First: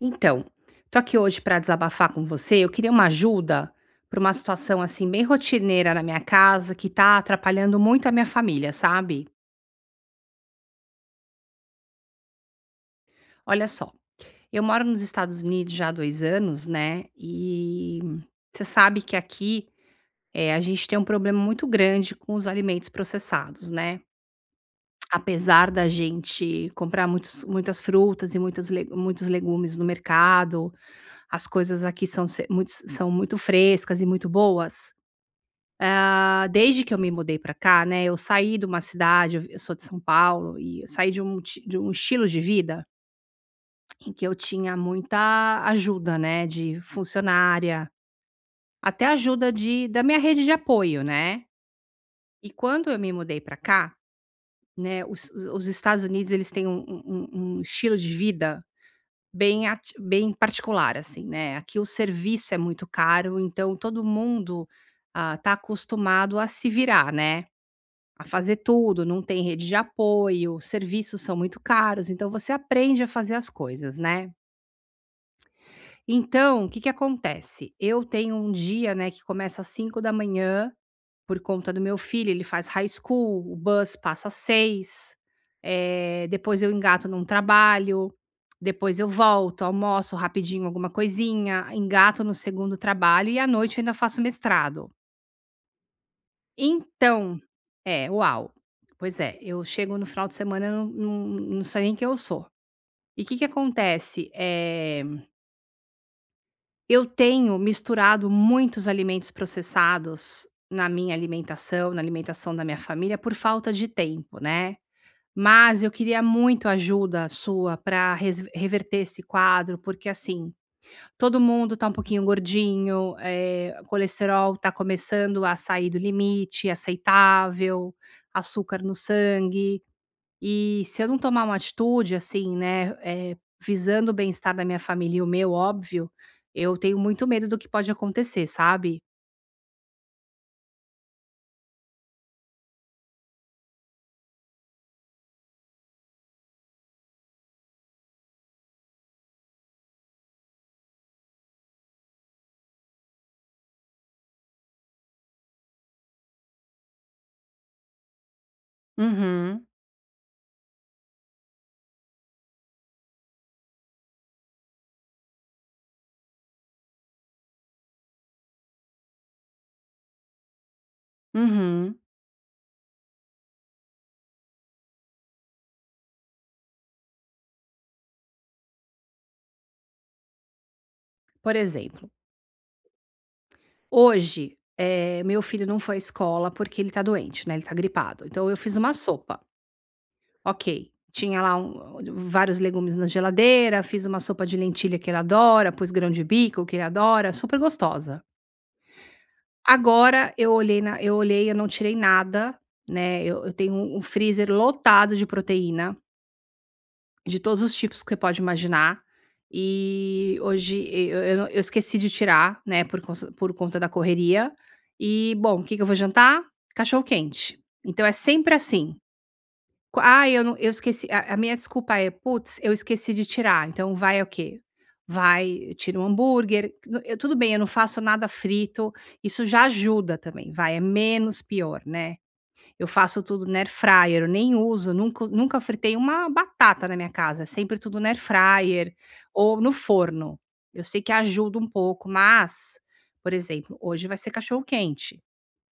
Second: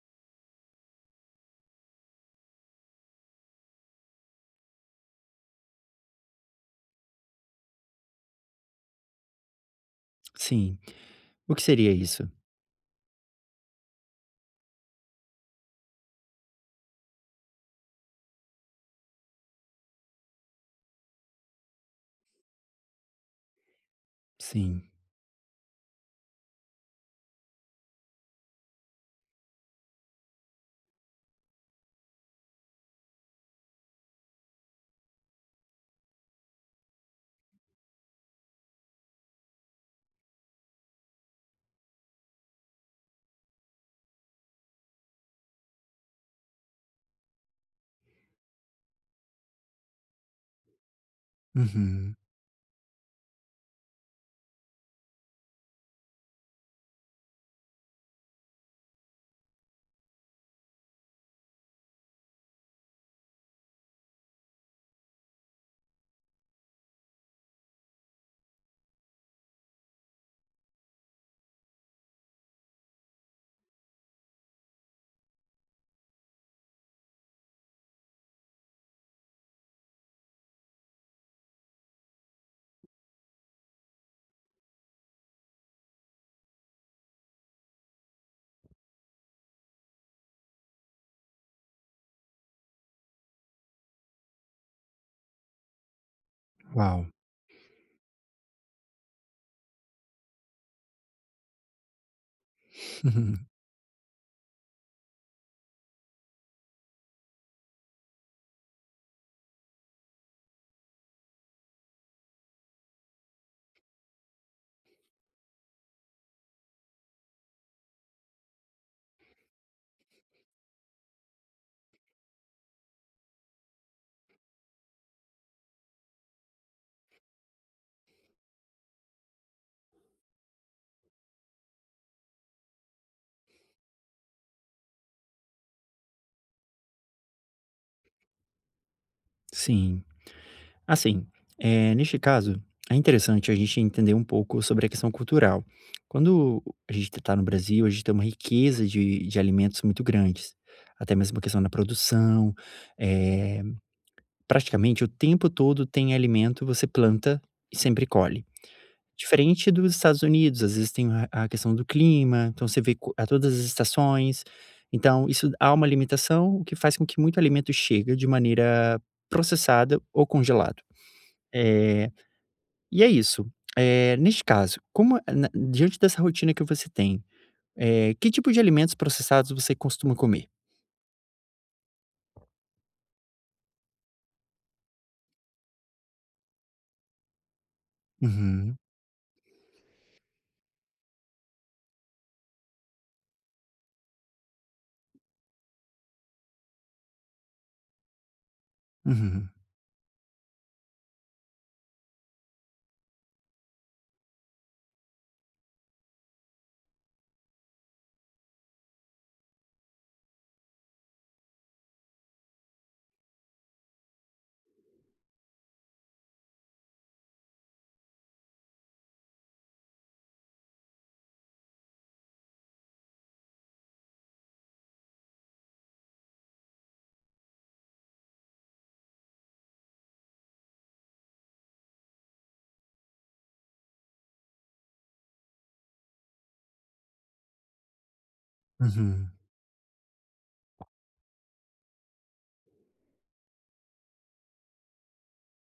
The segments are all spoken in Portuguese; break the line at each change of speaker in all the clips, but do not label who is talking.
Então, tô aqui hoje para desabafar com você. Eu queria uma ajuda para uma situação assim bem rotineira na minha casa que tá atrapalhando muito a minha família, sabe?
Sim. O que seria isso?
Olha só, eu moro nos Estados Unidos já há dois anos, né? E você sabe que aqui a gente tem um problema muito grande com os alimentos processados, né?
Sim.
Apesar da gente comprar muitas frutas e muitos legumes no mercado, as coisas aqui são, se- muito, são muito frescas e muito boas. Ah, desde que eu me mudei pra cá, né, eu saí de uma cidade, eu sou de São Paulo e eu saí de um estilo de vida em que eu tinha muita ajuda, né, de funcionária, até ajuda de da minha rede de apoio, né.
Uhum.
E quando eu me mudei pra cá, né, os Estados Unidos eles têm um estilo de vida bem particular, assim, né. Aqui o serviço é muito caro, então todo mundo, tá acostumado a se virar, né. A fazer tudo, não tem rede de apoio, os serviços são muito caros, então você aprende a fazer as coisas, né. Então, o que que acontece? Eu tenho um dia, né, que começa às cinco da manhã por conta do meu filho, ele faz high school, o bus passa às seis, depois eu engato num trabalho, depois eu volto, almoço rapidinho alguma coisinha, engato no segundo trabalho e à noite eu ainda faço mestrado.
Uau.
Então, é, uau. Pois é, eu chego no final de semana, eu não não não sei nem quem eu sou. E o que
Uhum.
que acontece? Eu tenho misturado muitos alimentos processados na minha alimentação, na alimentação da minha família, por falta de tempo, né. Mas eu queria muito ajuda sua para reverter esse quadro, porque assim, todo mundo tá um pouquinho gordinho, o colesterol tá começando a sair do limite aceitável, açúcar no sangue. E se eu não tomar uma atitude, assim, né, visando o bem-estar da minha família e o meu, óbvio, eu tenho muito medo do que pode acontecer, sabe?
Sim. Assim, neste caso, é interessante a gente entender um pouco sobre a questão cultural. Quando a gente está no Brasil, a gente tem uma riqueza de alimentos muito grandes, até mesmo a questão da produção, eh, praticamente o tempo todo tem alimento, você planta e sempre colhe.
Uhum,
Diferente dos Estados Unidos, às vezes tem a questão do clima, então você vê co a todas as estações, então isso há uma limitação, o que faz com que muito alimento chega de maneira processada ou congelado.
uhum.
Eh, e é isso. Neste caso, como a- na diante dessa rotina que você tem, que tipo de alimentos processados você costuma comer?
Por exemplo, hoje, meu filho não foi à escola porque ele tá doente, né, ele tá gripado. Então eu fiz
Uhum,
uma sopa. Ok. Tinha lá vários legumes na geladeira, fiz uma sopa de lentilha que ele adora, pus grão de bico que ele adora, super gostosa.
uhum,
Agora eu olhei, eu não tirei nada, né? Eu tenho um freezer lotado de proteína, de todos os tipos que você pode imaginar. E hoje eu eu esqueci de tirar, né, por conta da correria. E, bom, que eu vou jantar? Cachorro quente. Então é sempre assim. Eu não eu esqueci, a minha desculpa é: "Putz, eu esqueci de tirar", então vai o quê? Vai, tira um hambúrguer, tudo bem, eu não faço nada frito, isso já ajuda também, vai, é menos pior, né. Eu faço tudo no air fryer, eu nem uso, nunca fritei uma batata na minha casa, é sempre tudo no air fryer
uhum.
ou no forno. Eu sei que ajuda um pouco, mas, por exemplo, hoje vai ser cachorro quente.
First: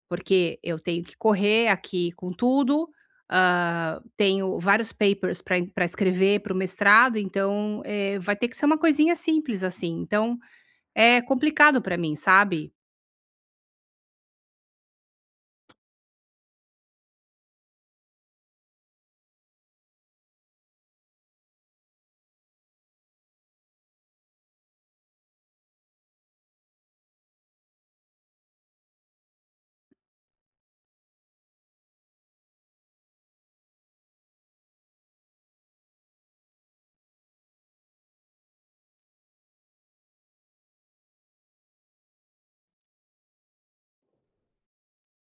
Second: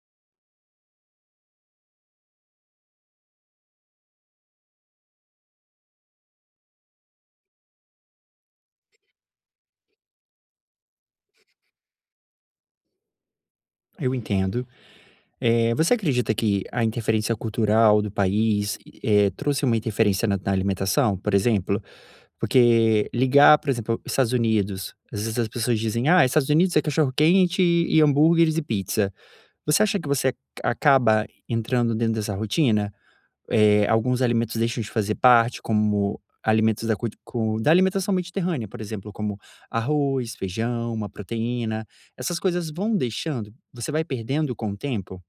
Porque eu tenho que correr aqui com tudo, hã, tenho vários papers para escrever para o mestrado, então, vai ter que ser uma coisinha simples, assim. Então, é complicado para mim, sabe.
Eu entendo. Você acredita que a interferência cultural do país, trouxe uma interferência na alimentação, por exemplo? Porque ligar, por exemplo, Estados Unidos, às vezes as pessoas dizem: "Ah, Estados Unidos é cachorro-quente e hambúrgueres e pizza". Você acha que você acaba entrando dentro dessa rotina? Alguns alimentos deixam de fazer parte, como alimentos da cult cu da alimentação mediterrânea, por exemplo, como arroz, feijão, uma proteína, essas coisas vão deixando? Você vai perdendo com o tempo?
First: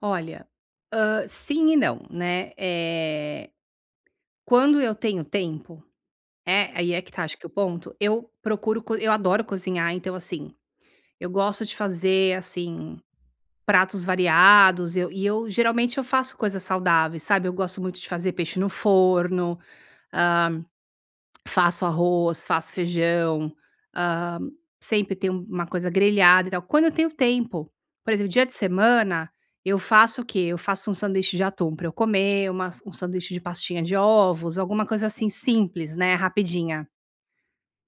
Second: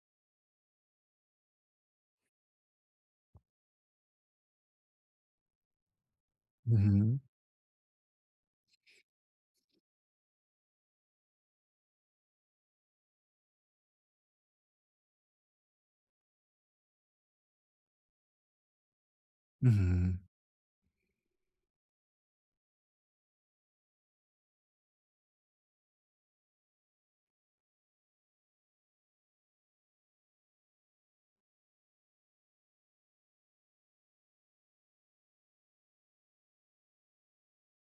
Olha, hã, sim e não, né. Quando eu tenho tempo é, aí é que
Uhum,
tá, acho que o ponto, eu procuro co eu adoro cozinhar, então, assim, eu gosto de fazer, assim, pratos variados, eu geralmente eu faço coisas saudáveis, sabe, eu gosto muito de fazer peixe no forno,
uhum,
hã, faço arroz, faço feijão, hã, sempre tem uma coisa grelhada e tal, quando eu tenho tempo. Por exemplo, dia de semana, eu faço o quê? Eu faço um sanduíche de atum para eu comer, uma um sanduíche de pastinha de ovos, alguma coisa assim simples, né, rapidinha.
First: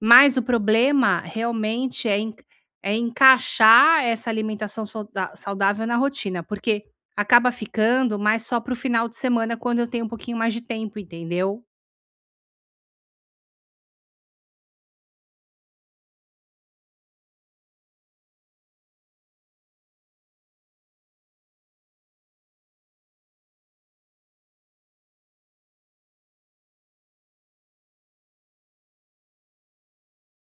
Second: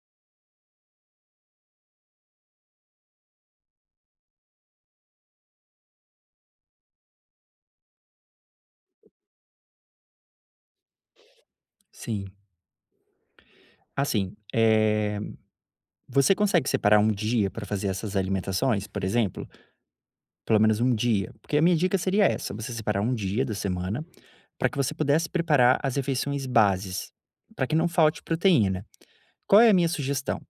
Mas o problema realmente é en é encaixar essa alimentação solda saudável na rotina, porque acaba ficando mais só para o final de semana quando eu tenho um pouquinho mais de tempo, entendeu?
sim. Assim, você consegue separar um dia para fazer essas alimentações, por exemplo? Pelo menos um dia? Porque a minha dica seria essa, você separar um dia da semana para que você pudesse preparar as refeições bases, para que não falte proteína. Qual é a minha sugestão?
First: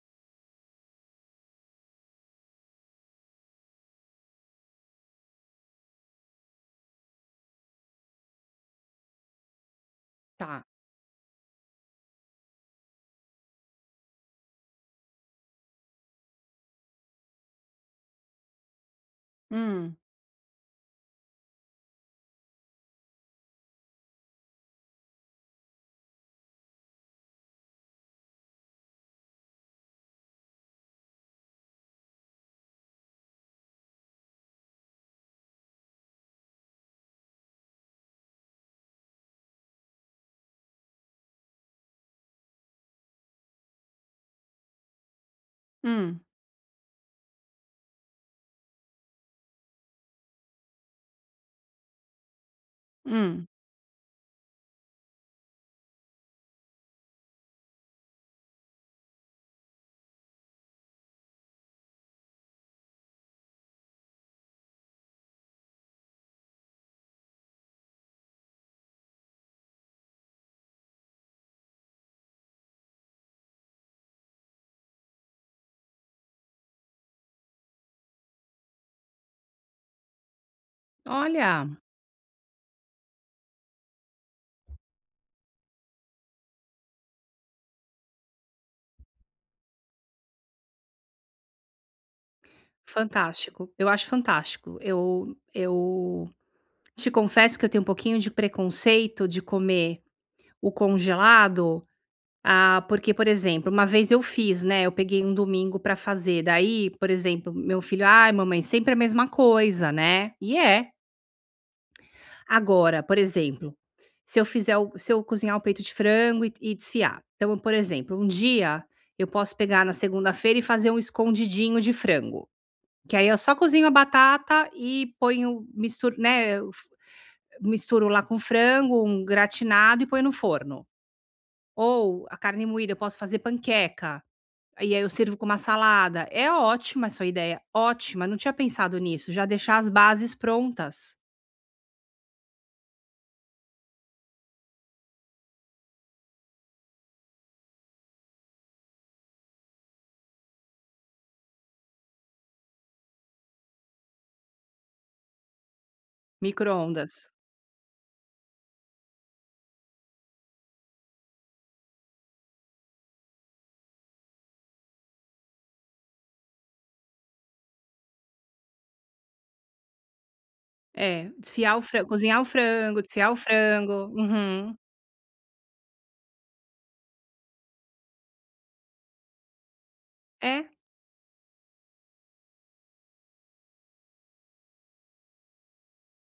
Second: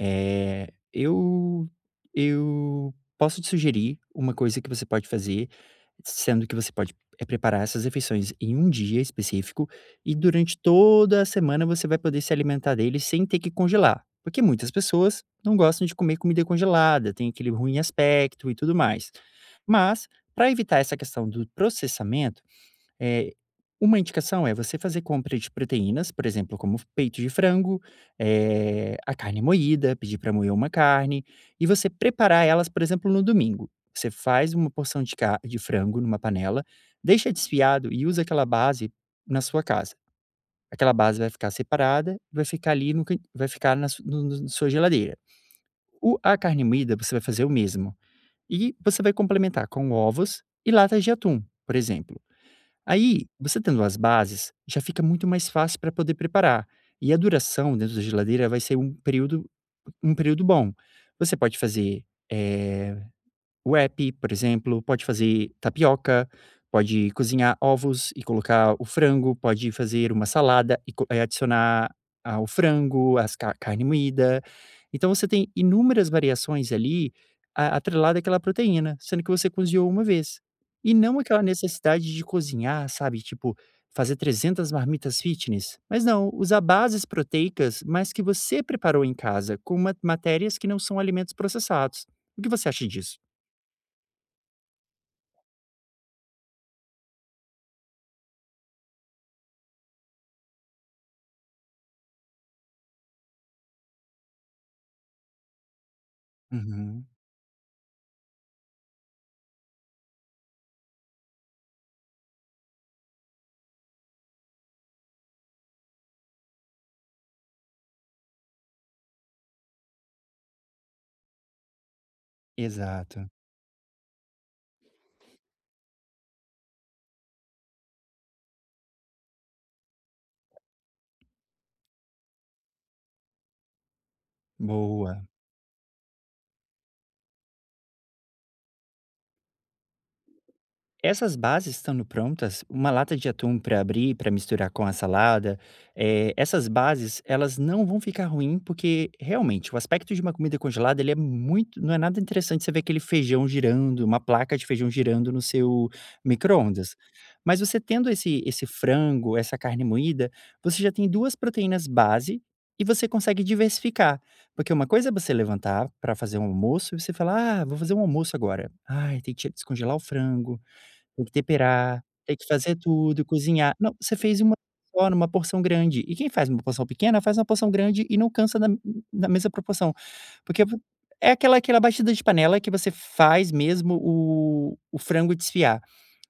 Eh, eu eu posso te sugerir uma coisa que você pode fazer, sendo que você pode, preparar essas refeições em um dia específico e durante
Tá.
toda a semana você vai poder se alimentar dele sem ter que congelar, porque muitas pessoas não gostam de comer comida congelada, tem aquele ruim aspecto e tudo mais.
Hum,
Mas, para evitar essa questão do processamento, eh, uma indicação é você fazer compra de proteínas, por exemplo, como peito de frango, a carne moída, pedir para moer uma carne e você preparar elas, por exemplo, no domingo. Você faz uma porção de ca de frango numa panela, deixa desfiado e usa aquela base na sua casa. Aquela base vai ficar separada, e vai ficar ali no can vai ficar na su no no na sua geladeira. O
hum,
a carne moída você vai fazer o mesmo e você vai complementar com ovos e latas de atum, por exemplo. Aí,
hum.
você tendo as bases, já fica muito mais fácil para poder preparar. E a duração dentro da geladeira vai ser um período bom. Você pode fazer, eh o app, por exemplo, pode fazer tapioca, pode cozinhar ovos e colocar o frango, pode fazer uma salada e adicionar o frango, as carne moída. Então você tem inúmeras variações ali atrelada àquela proteína, sendo que você cozinhou uma vez. E não aquela
Olha,
necessidade de cozinhar, sabe? Tipo, fazer 300 marmitas fitness. Mas não, usar bases proteicas, mas que você preparou em casa, com matérias que não são alimentos processados. O que você acha disso?
fantástico. Eu acho fantástico. Eu te confesso que eu tenho um pouquinho de preconceito de comer o congelado. Ah, porque, por exemplo, uma vez eu fiz, né, eu peguei um domingo pra fazer, daí,
Uhum,
por exemplo, meu filho: "Ai, mamãe, sempre a mesma coisa, né". E é. Agora, por exemplo, se eu cozinhar o peito de frango e desfiar, então, por exemplo, um dia eu posso pegar na segunda-feira e fazer um escondidinho de frango, que aí
exato.
eu só cozinho a batata e ponho misturo, né, eu f misturo lá com frango, um gratinado e ponho no forno. Ou a carne moída, eu posso fazer panqueca. E aí eu
Boa.
sirvo com uma salada. É ótima essa ideia, ótima, não tinha pensado nisso, já deixar as bases prontas,
Essas bases estando prontas, uma lata de atum para abrir, para misturar com a salada, essas bases elas não vão ficar ruim, porque realmente o aspecto de uma comida congelada ele é muito, não é nada interessante você ver aquele feijão girando, uma placa de feijão girando no seu micro-ondas.
micro-ondas.
Mas você tendo esse frango, essa carne moída, você já tem duas proteínas base e você consegue diversificar. Porque uma coisa é você levantar para fazer um almoço e você falar, ah, vou fazer um almoço agora. Ai, tem que descongelar o frango, tem
É,
que
desfiar o
temperar,
frango
tem
cozinhar o
que fazer
frango,
tudo,
desfiar o
cozinhar. Não,
frango.
você fez uma
Uhum.
só numa porção grande. E quem faz uma porção pequena, faz uma porção grande e não cansa da mesma proporção. Porque
É,
vo é aquela batida de panela que você faz mesmo o frango desfiar.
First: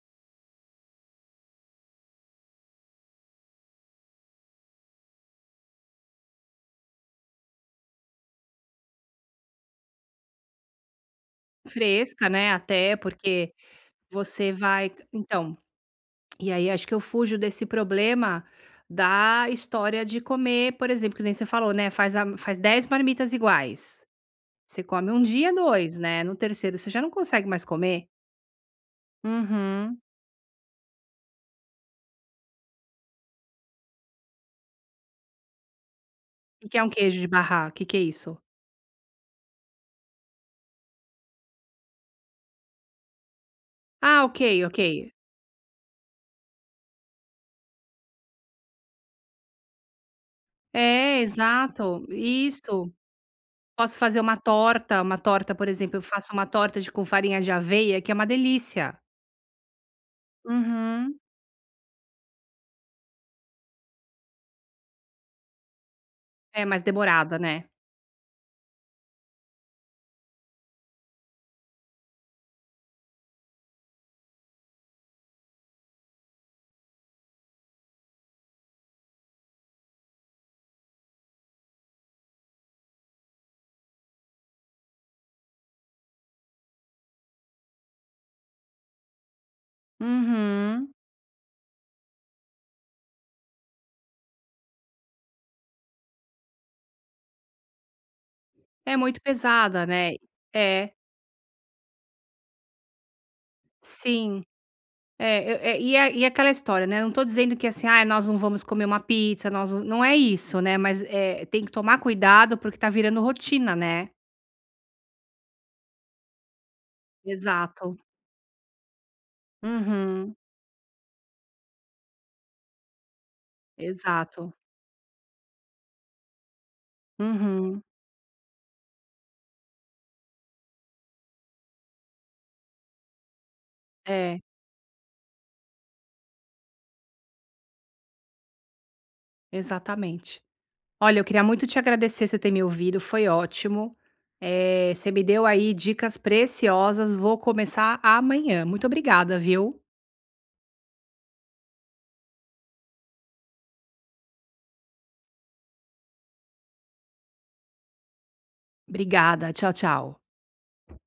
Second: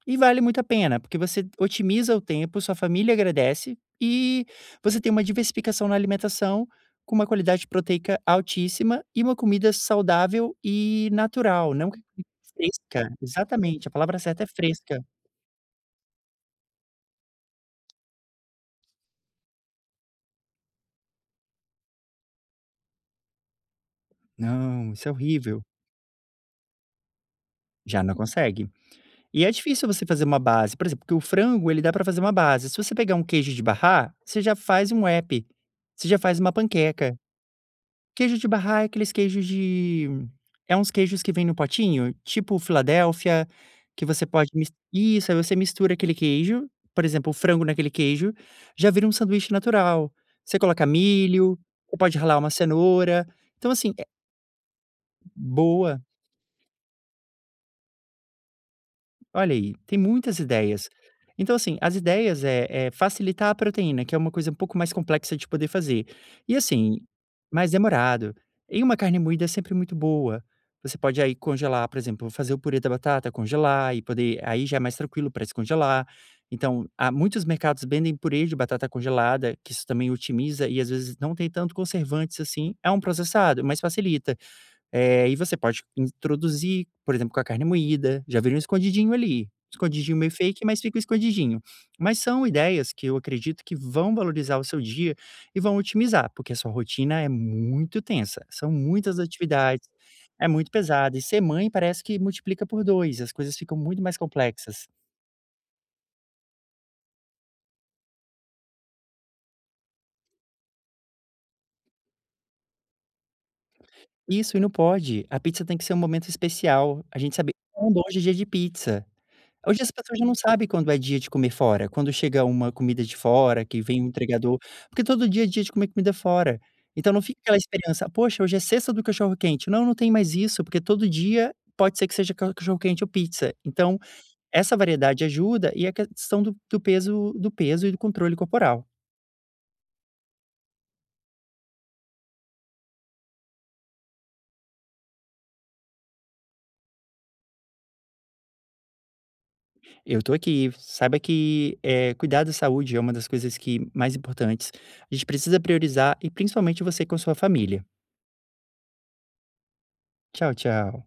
E vale muito a pena, porque você otimiza o tempo, sua família agradece e você tem uma diversificação na alimentação, com uma qualidade proteica altíssima e uma comida saudável e natural, não
fresca, né, até,
fresca.
porque
Exatamente, a palavra certa é
você vai
fresca.
então, e aí acho que eu fujo desse problema da história de comer, por exemplo, que nem você falou, né, faz 10 marmitas iguais. Você
Não, isso
come
é
um dia,
horrível.
2, né, no terceiro você já não consegue mais
Já
comer.
não consegue. E é difícil
Uhum.
você fazer uma base, por exemplo, porque o frango ele dá pra fazer uma base, se você pegar um queijo de barrar, você já faz um wrap, você já faz uma
O que que é um
panqueca.
queijo de barrar? Que é isso?
Queijo de barrar é aqueles queijos de é uns queijos que vêm no potinho, tipo Filadélfia, que
Ah,
você
ok,
pode mis
ok.
isso, aí você mistura aquele queijo, por exemplo, o frango naquele queijo, já vira um sanduíche natural. Você coloca
É,
milho, você
exato,
pode ralar uma
isso.
cenoura, então assim,
Posso
é
fazer uma torta, por exemplo,
boa.
eu faço uma torta de com farinha de aveia, que é uma delícia.
Olha aí, tem muitas ideias.
Uhum.
Então, assim, as ideias é facilitar a proteína, que é uma coisa um pouco mais complexa de poder fazer. E
É mais
assim,
demorada, né.
mais demorado. E uma carne moída é sempre muito boa. Você pode aí congelar, por exemplo, fazer o purê da batata, congelar e poder. Aí já é mais tranquilo para descongelar. Então, há muitos mercados vendem purê de batata congelada, que isso também otimiza e às vezes não tem tanto conservantes assim. É um processado, mas facilita. E você pode introduzir, por exemplo, com a carne moída, já vira um escondidinho ali, escondidinho meio fake, mas
Uhum.
fica o escondidinho. Mas são ideias que eu acredito que vão valorizar o seu dia e vão otimizar, porque a sua rotina é muito tensa, são
É
muitas
muito pesada,
atividades,
né.
é muito
É,
pesado, e ser mãe parece que multiplica por 2. As coisas ficam muito mais
sim.
complexas.
É, eu é e é e é aquela história, né, não tô dizendo que assim: "ah, nós não vamos comer uma pizza, nós não", não é isso, né, mas, tem que tomar cuidado, porque tá virando rotina, né.
Isso, e não pode, a pizza tem que ser um momento especial, a gente sabe,
Exato.
hoje é dia de pizza. Hoje as pessoas já não
Uhum.
sabem quando é dia de comer fora, quando chega uma comida de fora, que vem um
Exato.
entregador, porque todo dia é dia de comer comida fora. Então não fica aquela
Uhum.
esperança: "Poxa, hoje é sexta do cachorro-quente". Não, não tem mais isso, porque todo dia pode ser que seja ca cachorro-quente ou pizza. Então,
É,
essa variedade ajuda e a questão do peso e do controle corporal.
exatamente. Olha, eu queria muito te agradecer, você ter me ouvido, foi ótimo. Você me deu aí dicas preciosas, vou começar amanhã. Muito obrigada, viu?
Eu tô aqui, saiba que, cuidar da saúde é uma das coisas que mais importantes. A gente precisa priorizar e principalmente você com sua família.
Obrigada, tchau, tchau.
Tchau, tchau.